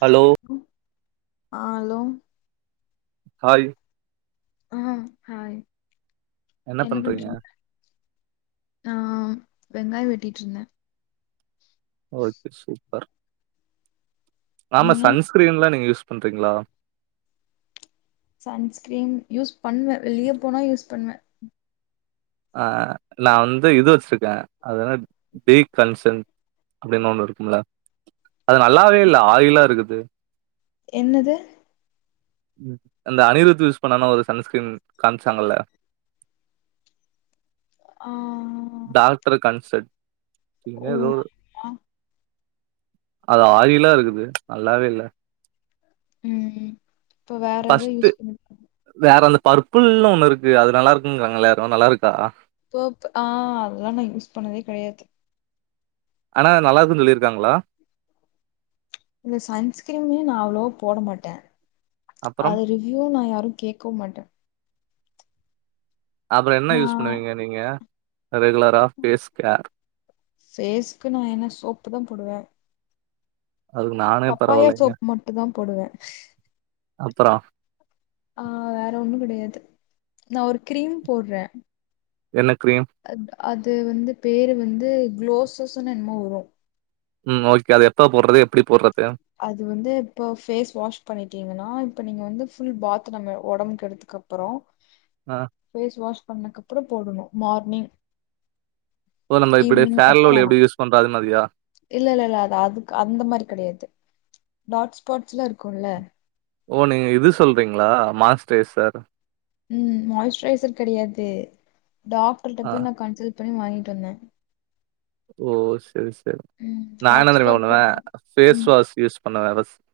Hello ஆ hello hi ஆ hi என்ன பண்றீங்க நா வெங்காயோ வெட்டிட்டு இருந்தே ஓகே சூப் பர் ஆமா நீங்க சன்ஸ்கிரீன்ல்லா நீங்க யூஸ் பண்ட்ரீங்களா சன்ஸ்கிரீன் யூஸ் பண்ணுவே வெளியே போனா யூஸ் பண்ணுவே ஆ நா வந்து இது வச்சிருக்கே அதுன டே கன்சன் அப்பிடின்னு ஒண்ணு இருக்கும்ல அது நல்லாவே இல்ல ஆயிலா இருக்குது என்னது ம் அந்த அனிருத் யூஸ் பண்ணானா ஒரு சன்ஸ்கிரீன் காமிச்சாங்கல ஆ இங்க ஓ எதோனு ஆ அது ஆயிலா இருக்குது நல்லாவே இல்ல ம் ம் இப்ப வேற ஏதோ ஃபர்ஸ்ட் யூஸ் பண்ணுங் வேற அந்த பர்பிள்னு ஒன்னு இருக்கு அது நல்லா இருக்குங்கறாங்க எல்லயாரு நல்லா இருக்கா போப் ஆ அதெல்லா நா யூஸ் பண்ணதே கெடையாது ஆனா நல்லா இருக்குன் சொல்லிருக்காங்களா இந்த சன்ஸ்கிரீம் நா அவ்ளோவா போட மாட்டே அப்புறம் அது ரிவ்யூ நா யாரும் கேக்கவு மாட்டே அப்பறம் என்ன நா யூஸ் பண்ணுவீங்க நீங்க ரெகுலரா ஃபேஸ் கேர் ஃபேஸ்க்கு நா என்ன சோப்பு தா போடுவே அதுக்கு நானே பப்பாயா பரவாயில்லைங்க. சோப் மட்டு தா போடுவே அப்பறம் ஆ வேற ஒண்ணு கெடையாது நா ஒரு கிரீம் போர்றே என்ன கிரீம் அது வந்து பேரு வந்து குளோசஸ்ன்னு என்னமோ வரு ம் ஓகே அது எப்ப போடுறது எப்டி போடுறது அது வந்து இப்ப பேஸ் வாஷ் பண்ணிட்டீங்கன்னா இப்ப நீங்க வந்து புல் பாத் நம்ம வொடம்புக்கு எடுத்துக்கு அப்பறோ ஆ ஃபேஸ் வாஷ் பண்ணக்கப்பறம் போடணு மார்னிங் ஓ நம்ம இப்டி ஈவினிங் எப்ப ஃபேர்லவ்லி வேணு எப்டி யூஸ் பண்றோ அது மாதிரியா இல்ல இல்ல இல்ல அது அதுக்கு அந்த மாரி கெடையாது டாட் ஸ்பாட்ஸ்ல இருக்கும்ல ஓ நீங்க இது சொல்றீங்களா மாஸ்டேசர் உம் மாயஸ்சுரைசர் கெடையாது டாக்டர்ட்ட ஆ போய் நா கன்சல்ட் அப்பனு வாங்கிட்டு வந்தே ஓ செரி ச த ம் நா என்ன டாக் தெரிமா ஸ்பாட்ஸ் பண்ணுவ இருக்கு ஃபேஸ் ம் வாஷ் யூஸ் பண்ணு [unintelligible]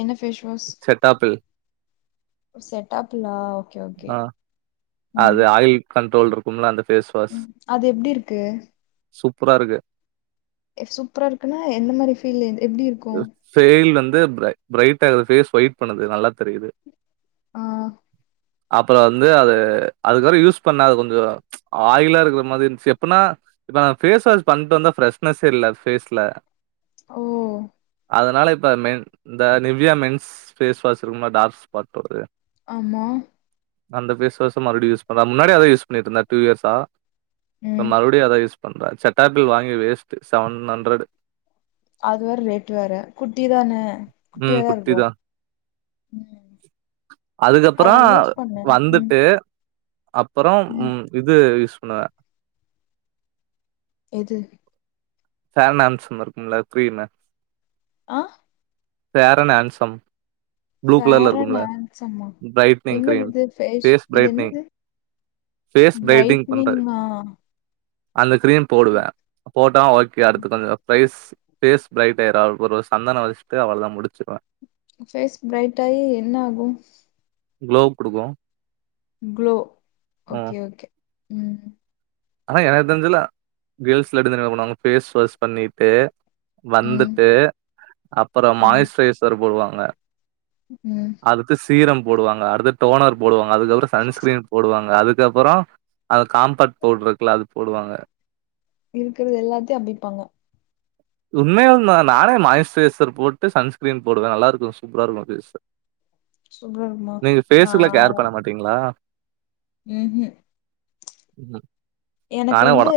என்ன ஃபேஸ் வாஷ் செடடாபில்லா ஓகே ஓகே ஆ ம் அது ஆயுள் கண்ட்ரோல் இருக்கும்ல அது ம் அது எப்டி இருக்கு புறா இருக்கு சூப்பரா இருக்குன்னா எந்த மாதிரி ஃபீல்ல இருந்து ஃபெயில் வந் து பிரை பிரைட் ஆகுது பேஸ் ஒயிட் பண்ணுது நல்லா தெரியுது ம் அப்புறோ வந்து அது அதுக்கப்புறோ யூஸ் பண்ணா அது கொஞ்சோ ஆயிலா இருக்குற மாதிரி இருஞ்சு எப்பனா இப்ப நா பேஸ் வாஷ் பண்ணிட்டு வந்தா ஃப்ரெஷ்னஸ்யே இல்ல பேஸ்ல ஓ அதனால இப்ப மென் இந்த நிவ்யா மென்ஸ் ஃபேஸ் வாஷ் இருக்குல்ல டார்க் ஸ்பாட் வருது ஆமா அந்த ஃபேஸ் வாஷ்ச மறுபடியு யூஸ் பண்ற முன்னாடியே அத யூஸ் பண்ணிட்ருந்த டூ இயர்ஸா இப்ப ம் மறுபடியு அதா யூஸ் பண்ற செட்டாபில் வாங்கி வேஸ்ட்டு செவன் ஹண்ரடு அது வேற ரேட் வேற குட்டி தான ம் குட்டியாதா இருக்கு குட்டிதா ம் அத அதுக்கப்புறோ நா யூஸ் பண்ண ம் வந்துட்டு அப்புறோ ம் இது யூஸ் பண்ணுவ எது [unintelligible] இருக்கும்ல கிரீமு ஆ ஃபேரன் ஏன்சம் ஃபேரன் ஏன்சமா பிரைட்னிங் என்னது கிரீம் இது ஃபேஸ் இது என்னது ஃபேஸ் பிரைட்னிங் பண்றது பிரைட்னிங்கா அந்த கிரீம் போடுவ போட்டா ஓக் அதுக்குதா அந்த பிரைஸ் ஃபேஸ் பிரைட் எறால் ஒரு சந்தனோ வெச்சுட்டு அவ்ளதா முடுஞ்சு அவ்ளதா ஃபேஸ் பிரரைட் ஆயி என்ன ஆகும் குளோ குடுக்கு குளோ ம். ஓகே ஓகே ம் ஆனா எனக்கு தெருஞ்சுலா கேள்ஸ்லா எப்டி தெரிமா பண்ணுவாங்க ஃபேஸ் வாஷ் பண்ணிட்டு ம் வந்துட்டு அப்புறோ ம் மாயிஸ்ட்ரைசர் போடுவாங்க ங்க ம் சீரம் போடுவாங்க அடுத்து டோனர் போடுவாங் அதுக்கப்புறோ சன்ஸ்கிரீன் போடுவாங் அதுக்கப்புறோ அது காம்பேக் பவுடுரு இருக்குல்ல அது போடுவாங்க இருக்குறது எல்லாத்தையு அப்பிப்பாங்க உண்மையாலுந்தா நானே மாயிஸ்ட்ரைசர் போட்டு சன்ஸ்கிரீன் போடுவ நல்லா இருக்கு சூப்பரா இருக்கு ஃபேஸ்சு சூப்பரா இருக்குமா நீங்க ஃபேஸ்சுகெல்லா கேர் பண்ண மாட்டீங்களா ம்வூ இதா எனக்கு வந்து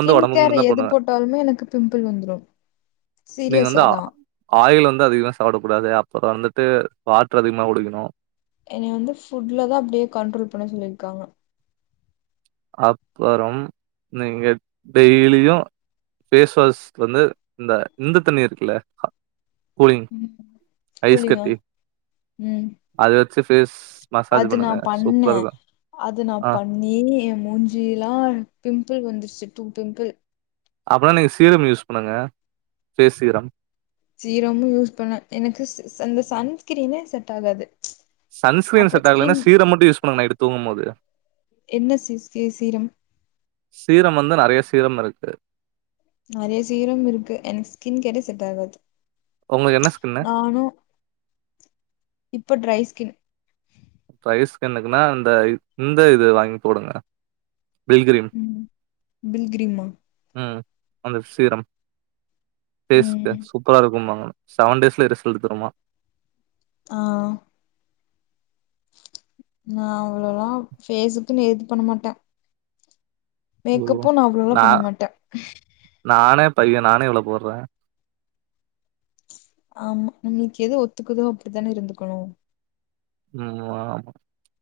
வந்து உடம்புக்கு கேர் மட்டும் தான் எது போடுவேன். போட்டாலுமே எனக்கு பிம்பிள் வந்துரு சீரியஸாதா து அதிகமா சாப்படக்கூடாது அப்புறோ வந்துட்டு வாட்ரு அதிகமா குடிக்கணு என்னய வந்து ஃபுட்லதா அப்டியே கண்ட்ரோல் பண்ண சொல்லியிருக்காங்க. அப்பறம் நீங்க டெய்லியு ஃபேஸ் வாஷ் வந்து இந்த இந்த தண்ணி இருக்குல்ல அ கூலிங் ஐஸ் கூலிங்கா கட்டி ம் அத வச்சு ஃபேஸ் மசாஜ் அது நா பண்ணுங்க. சூப்பரா பண்ணே இருக்கும். அது நா ஆ பண்ணி மூஞ் சியல்லா பிம்பிள் வந்துருச்சு டூ பிம்பிள் அப்பனா நீங்க சீரம் யூஸ் பண்ணுங்க பேஃஸ் சீரம் சீரமு யூஸ் பண்ணே எனக்கு ச சன் இந்த சன்ஸ்கிரீனே செட் ஆகாது சன்ஸ்கிரீன் அப்புறம் செட் ஆகலனா ஸ்கின் சீரம் மட்டு யூஸ் பண்ணுங்க நைட்டு தூங்கும்போது என்ன சீ சீ சீரம் சீரம் வந்து நெறைய சீரம் இருக்கு. நெறைய சீரம் இருக்கு எனக்கு ஸ்கின் கேரே செட் ஆகாது. உங்களுக்கு என்ன ஸ்கின்னு? நானு இப்ப டிரை கின் டிரை ஸ்கின்னுக்குன்னா இந்த இந்த இது வாங்கி போடுங்க. பில்கிரிம் ம் பில்கிரிம்மா? ம். அந்த சீரம் ஃபேஷ்க்கு ம் சூப்பரா இருக்கும்பாங்க ஆனா செவன் டேஸ்லயே ரிசல்ட் தருமா ஆ நா அவ்ளோல்லா ஃபேஸுக்குன்னு எது பண்ண மாட்டே ஓ மேக்கப்பு அவ்ளோலா நா பண்ண மாட்டே நானே பைய நா னே இவ்ளோ போட்றே ஆமா நம்மளுக்கு எது ஒத்துக்குதோ அப்டித்தானே இருந்துக்கணு ம் ஆமா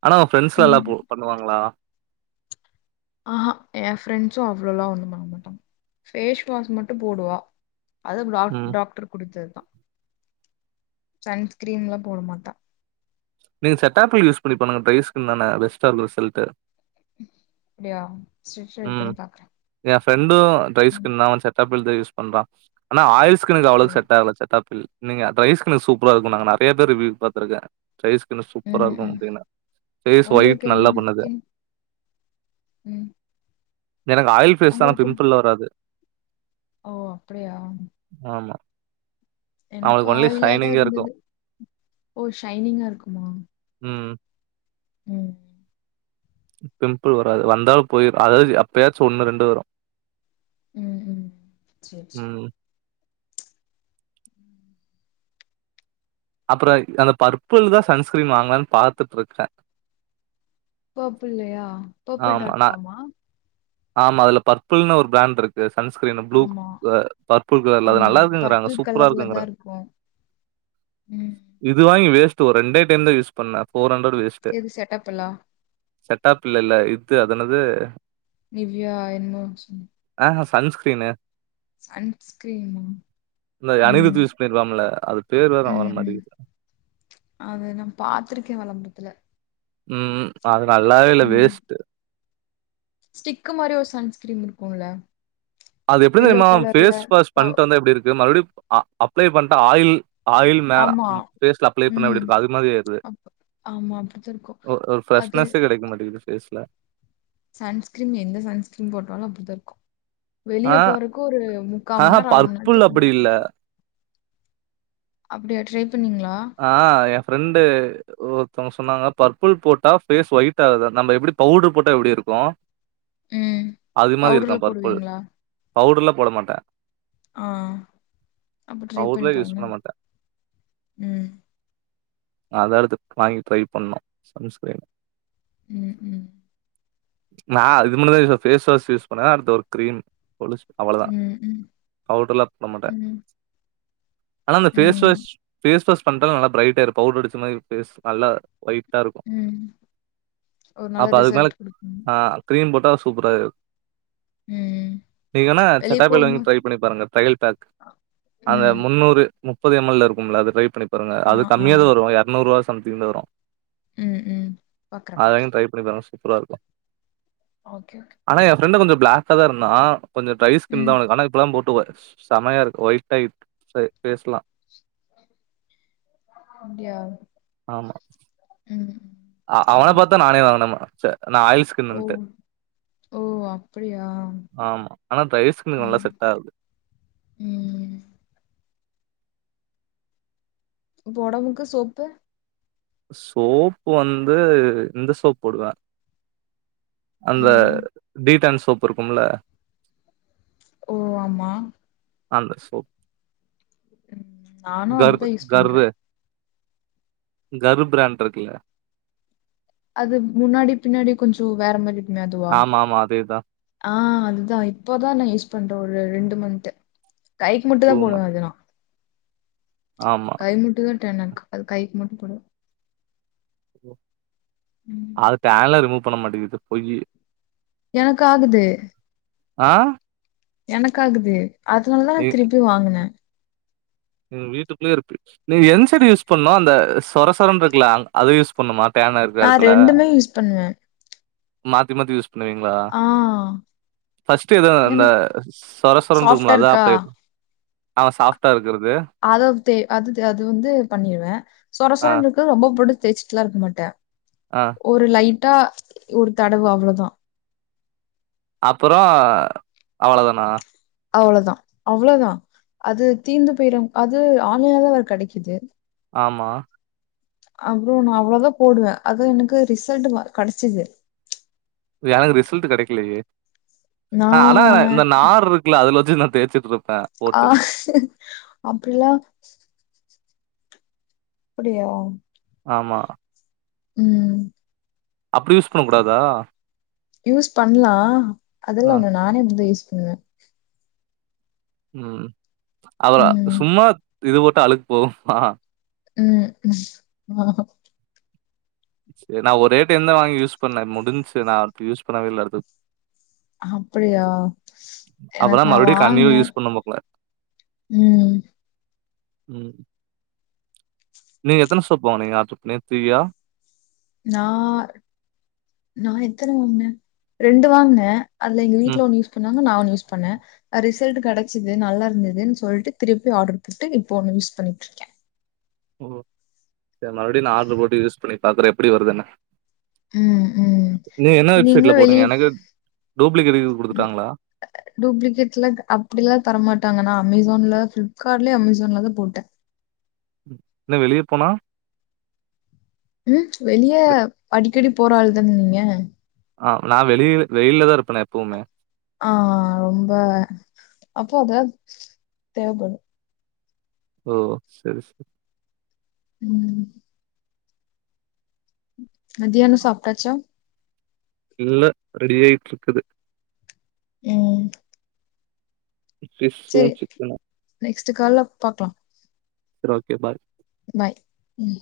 ஆனா உங்க ஃப்ரெண்ட்ஸ் எல்லா ம் போ பண்ணுவாங்களா ஆஹா ஏன் ஃப்ரெண்ட்ஸு அவ்ளோல்லா ஒன்னும் பண்ண மாட்டாங்க ஃபேஸ் வாஷ் மட்டு போடுவா அதும் டா ம். டாக்டர் குடுத்ததுதா சன்ஸ்கிரீன்லா போட மாட்டா நீங்க செட்டாப்பிள் யூஸ் பண்ணிருப்பானுங்க ட்ரை ஸ்கின் தான பெஸ்ட்டா இருக்கும் ரிசல்ட்டு அப்டியா செரி ட்ரை ம் பண்ணி பாக்குறே என் ஃப்ரெண்டும் டிரை ம் ஸ்கின் தான் அவன் செட்டாப் பிள் தா யூஸ் பண்றான் ஆனா ஆயில் ஸ்கின்னுக்கு அவ்ளோ சரி. செட் ஆகல செட்டாப்பில் நீங்க டிரை ஸ்கின்க்கு சூப்பரா இருக்குன்னாங்க நறையா பேர் ரிவ்யூ பாத்துருக்கேன் டிரை ஸ்கின்னு சூப்பரா ம் இருக்கும் ம் அப்டின்னா பேஸ் உங்களுக்கு ஒயிட் என்ன நல்லா பண்ணுது ஸ்கின் ம் எனக்கு ஆயில் பேஸ் தா ஆனா உங்களுக்கு என்ன? பிம்பள்லா வராது ஓ அப்டியா ஆமா. எனக்கு அவனுக்கு ஒன்லி ஆயிலாதான் ஷைனிங்கா இருக்கும். இருந்தது ஓ ஷைனிங்கா இருக்குமா ம். ம் பிம்பள் வராது வந்தாலும் போய்ரும் அதாவது எப்பயாச்சும் ஒண்ணு ரெண்டு வரும் ம் ம் செரி செரி ம். அப்புறம் அந்த பர்பள் தான் சன்ஸ்கிரீன் வாங்கலான்னு பாத்துட்டு இருக்கே பர்ப்புள்ளையா பர்ப்பிள் டாட் காமா ஆமா அதுல பர்பிள்னு ஒரு பிராண்டு இருக்கு சன் ஸ்கிரீனு ப்லு ஆமா. பர்பள் கலர்ல அது ஆமா. நல்லா இருக்குன்கிறாங்க பர்பிள் சூப்பரா கலர்ல இருக்குன்கிறா தான் இருக்கும். ம். இது வாங்கி வேஸ்ட் து ரெண்டே டைம் தான் யூஸ் பண்ண ஃபோர் ஹண்ட்ரட் வேஸ்ட்டு எது செட்டப்லா? செட்டாப்பிள் இல்ல இது அதென்னது நிவ்யா என்னோ சொ சன்ஸ்கிரீனு சன்ஸ்கிரீனா இந்த அனிருத் ம் யூஸ் பண்ணிருப்பான்ல அது பேர் வேற வர ம் ம் மாட்டேங்குது. அத நான் பாத்திருக்கேன் வெளம்பரத் துல ம் ம் ஆக நல்லாவே இல்ல வேஸ்ட்டு ஸ்டிக்கு மாரி ஒரு சன்ஸ்கிரீம் இருக்கும் இல்ல அது எப்படி தெரிமா ஃபேஸ் வாஷ் அ பண்ட்டு வந்தா எப்டி இருக்கு மறுபடி அ ஙஅப்ளை பண்ட்டா ஆயில் ஆயில் மேல ஆமா. பேஸ்ல அப்ளை பண்ணா எப்டி ம். இருக்கும் அது மாதிரி இருக்குது அப் ஆமா அப்படித்தான் இருக்கும். ஒ ஒரு அது ஃபிரஷ்னஸே கெடைக்க மாட்டிகிது பேஸ்ல சன்ஸ்கிரீம் எந்த சன்ஸ்கிரீன் போட்டாலு அப்டிதா இருக்கு வெளிய ஆ போறக்கு ஒரு முக்கா ஆஹ மண்ணேர அர மணி பர்பிள் நேரத்துக்கு அப்டி முன்னாடி இல்ல. போட்டிரு பண்ணீங்களா? ஆ எ ஃப்ரெண்டு ஒருத்தங்க சொன்னாங்க பர்பிள் போட்டா பேஸ் ஒயிட் ஆகுது நம்ம எப்டி பவுடர் போட்டா எப்டி இருக்கு ம். அது மாதிரி இருக்கா பவுடர்ல பர்பிள் போடுவீங்களா? பவுடர்லா போட மாட்டே ஆ அப்ப ட்ரை பவுடர்லாம் யூஸ் பண்ணிப்பாருங்க பண்ண உம் அத அடுத்து வாங்கி ட்ரை பண்ணோ சன்ஸ்கிரின் உம்-உம் நா அது மட்டு தா பேஸ் வாஷ் யூஸ் பண்ணுவ அடுத்து ஒரு கிரீம் அவ்வளதா ம். ம். பவுடர்லா பண்ண மாட்டே ம். ஆனா அந்த பேஸ் வாஷ் ம். பேஸ் வாஷ் பண்றது நல்ல பிரைட்ட ஆயிரு பவுடரடிச்ச மாரி பேஸ் நல்லா ஒயிட்டா இருக்கோ ம். ஒரு நல்ல அப்ப அதுக்கு மேல ரிசல்ட் குடுக்கும். ஆ கிரீம் போட்டு தா சூப்பரா ம். நீங்கன்னா வெளிய சட்டாப்பல் வாங்கி போகும்போது ட்ரை பண்ணி பாருங்க ட்ரையல் பேக் அந்த ம். முன்னூறு முப்பது எம் எல்ல இருக்கு ம் அது ட்ரை பண்ணி பாருங்க அது கம்மியா தா வரு எரநூறுபா சம் சம்திங்தா வரு உம்-உம் பாக்கற-பாக்கற வாங்கி ட்ரை பண்ணி பாருங்க. சூப்பரா இருக்கு ஓகே-ஓகே கதர்ந்தா கொஞ்சோ ட்ரை ஸ்கின் தா அவனுக்கு ஆனா இப்போலா சமயாருக்கு ஒயிட்டாருக்கு பேஸ்லா அப்டியா ஆமா ம். ம். அ அவன சரி ஓகே. பாத்தா நானே வாங்குன அ நா ஆயில் ஓ! ஸ்கின்ட்டு ஓ! அப்படியா? ஆமா ஆனா ட்ரய் ஸ்கின்க்கு நல்லா ம். செட் ஆகுது ம். ப்ப ஒடம்புக்கு சோப்பு சோப் வந்து இந்த சோப் போடுவே அந்த ம். டீடன்ஸ் சோப்பு இருக்குல்ல ஓ ஆமா அந்த சோப் ம். நானும் கர் அதுதான் யூஸ் பண்றேன். கர்ரு கர் பிராண்ட் இருக்குல்ல அது முன்னாடி பின்னாடி கொஞ்சோ வேற மாரி இருக்குமே ஆமா ஆமா அதேதா அத்தா இப்போதா நா யூஸ் பண்றே ஒரு ரெண்டு மந்த் கைக்கு மட்டுதா போடுவ மந்த் அதுனா ஆமா. கை முட்டங்க டேனாக்கு அது கைக்கு மூட்ட போடுவே ம் அது டேன்ல்லா ரிமூவ் பண்ணமாட்டேங்குது பொய்யி எனக்கு ஆகுது ஆ எனக்கு ஆகுது அதனாலதா நீ திருப்பி வாங்குனே வீட்டுக்குள்ளயே இருப்ப நீ என் சைடு யூஸ் பண்ணு அந்த சொரசொர இருக்கல அத யூஸ் பண்ணுமா டேன் இருக்கிற நா எடத்துல ரெண்டுமே யூஸ் பண்ணுவே மாத்தி மாத்தி யூஸ் ண்ணுவீங்களா ஆ பஸ்ட் எது அந்த எனக்கு சொரசொரனு சாஃப்டா இருக்கும்ல அதா இருக்கா அப்ளே ப ஆ சாஃப்டா இருக் அததே அது த் அது வந்து பண்ணிருவே ஆ சொரசொரனு இருக்கு ரொம்ப புடிச் தேச்சுட்டுலா இருக்கமாட்டே ஆ ஒரு லைன் ட்டா ஒரு தடவு அவ்ளோதா அப்புறோ அவ்ளோதானா அவ்ளதா அவ்ளதா அது தீந்து போயிரு அது ஆன்லைன்லதா வேற கெடைக்குது ஆமா அப்புறோ நா அவ்ளோதா போடுவே அதா எனக்கு ரிசல்ட் வ கெடச்சிது எனக்கு ரிசல்ட் கெடைக்கலையே நா ந ஆனா இந்த நார் இருக்குல்ல அதுல வச்சு [unintelligible] ப்ரோ ஆ அப்றிலா அப்படியா ஆமா உ அப்டி யூஸ் பண்ண கூடாதா யூஸ் பண்லா ஆ அதுலா உண்ண நானே ம [unintelligible] [unintelligible] உ அவதா ம் சும்மா இத போட்டா அழுக்கு போகுமா உ [unintelligible] இது நா ஒருரே டைமுதா வாங்கி யூஸ் பண்ணே முடிந்ச்சு நா அடுத் யூஸ் பண்ணவே இல்ல அடுத் அப்படியா அப்பதா எனக்கு நா மறுபடியு கண்டினியூ வாங்கினே யூஸ் பண்ண போல உ எ நீங்க எத்தன சொப்பு வாங்குனீங்க நேத்தியா நா நா எத்தன வாங்கினே ரெண்டு வாங்கினே அது எங்க ம் விட்ல ஒன்னு யூஸ்பண்ணா ஒன்னு நா ஒன்னு யூஸ் பண்ணே ரிசல்ட் கெடைச்சுது நல்லா இருந்ததுன்னு சொல்லிட்டு திருப்பி ஆடர் போட்டு இப்ப யூஸ் பண்ணிட்ருக்கே ஓ சரி மறுபடி நா ஆடர் போட்டு யூஸ் பண்ணி பாக்குறே எப்டி வருதுன்னு உ உ நீங்க என்ன இப்ப வெப்சைட்ல நீங்களு வெளிய போட்டீங்க எனக்கு டூப்ளிகேட் எதும் குடுத்துட்டாங்களா டூப்ளிகேட் எல அப்டி லா தரமாட்டாங்கன்னா அமேசான்ல பிப்ளிப்கார்ட்லயே அமேசான்ல தா போட்டே என்ன வெளிய போனா உ வெளிய வெ- அடிக்கடி போற ஆள் தான நீங்க ஆ நா வெளிய வெயில்லதா இருப்பே நா எப்பவுமே ஆ ரொம்ப அப்போ அத தேவப்படு ஓ சேரி உம் மதியானோ சாப்ட்டாச்சா இல்ல ரெடியாயிட்ட இருக்குது உ பிஸ்வு சிக்கனு ஸ்ட் கால்ல பாக்கலா சரி ஓகே பாய் பாய் ம்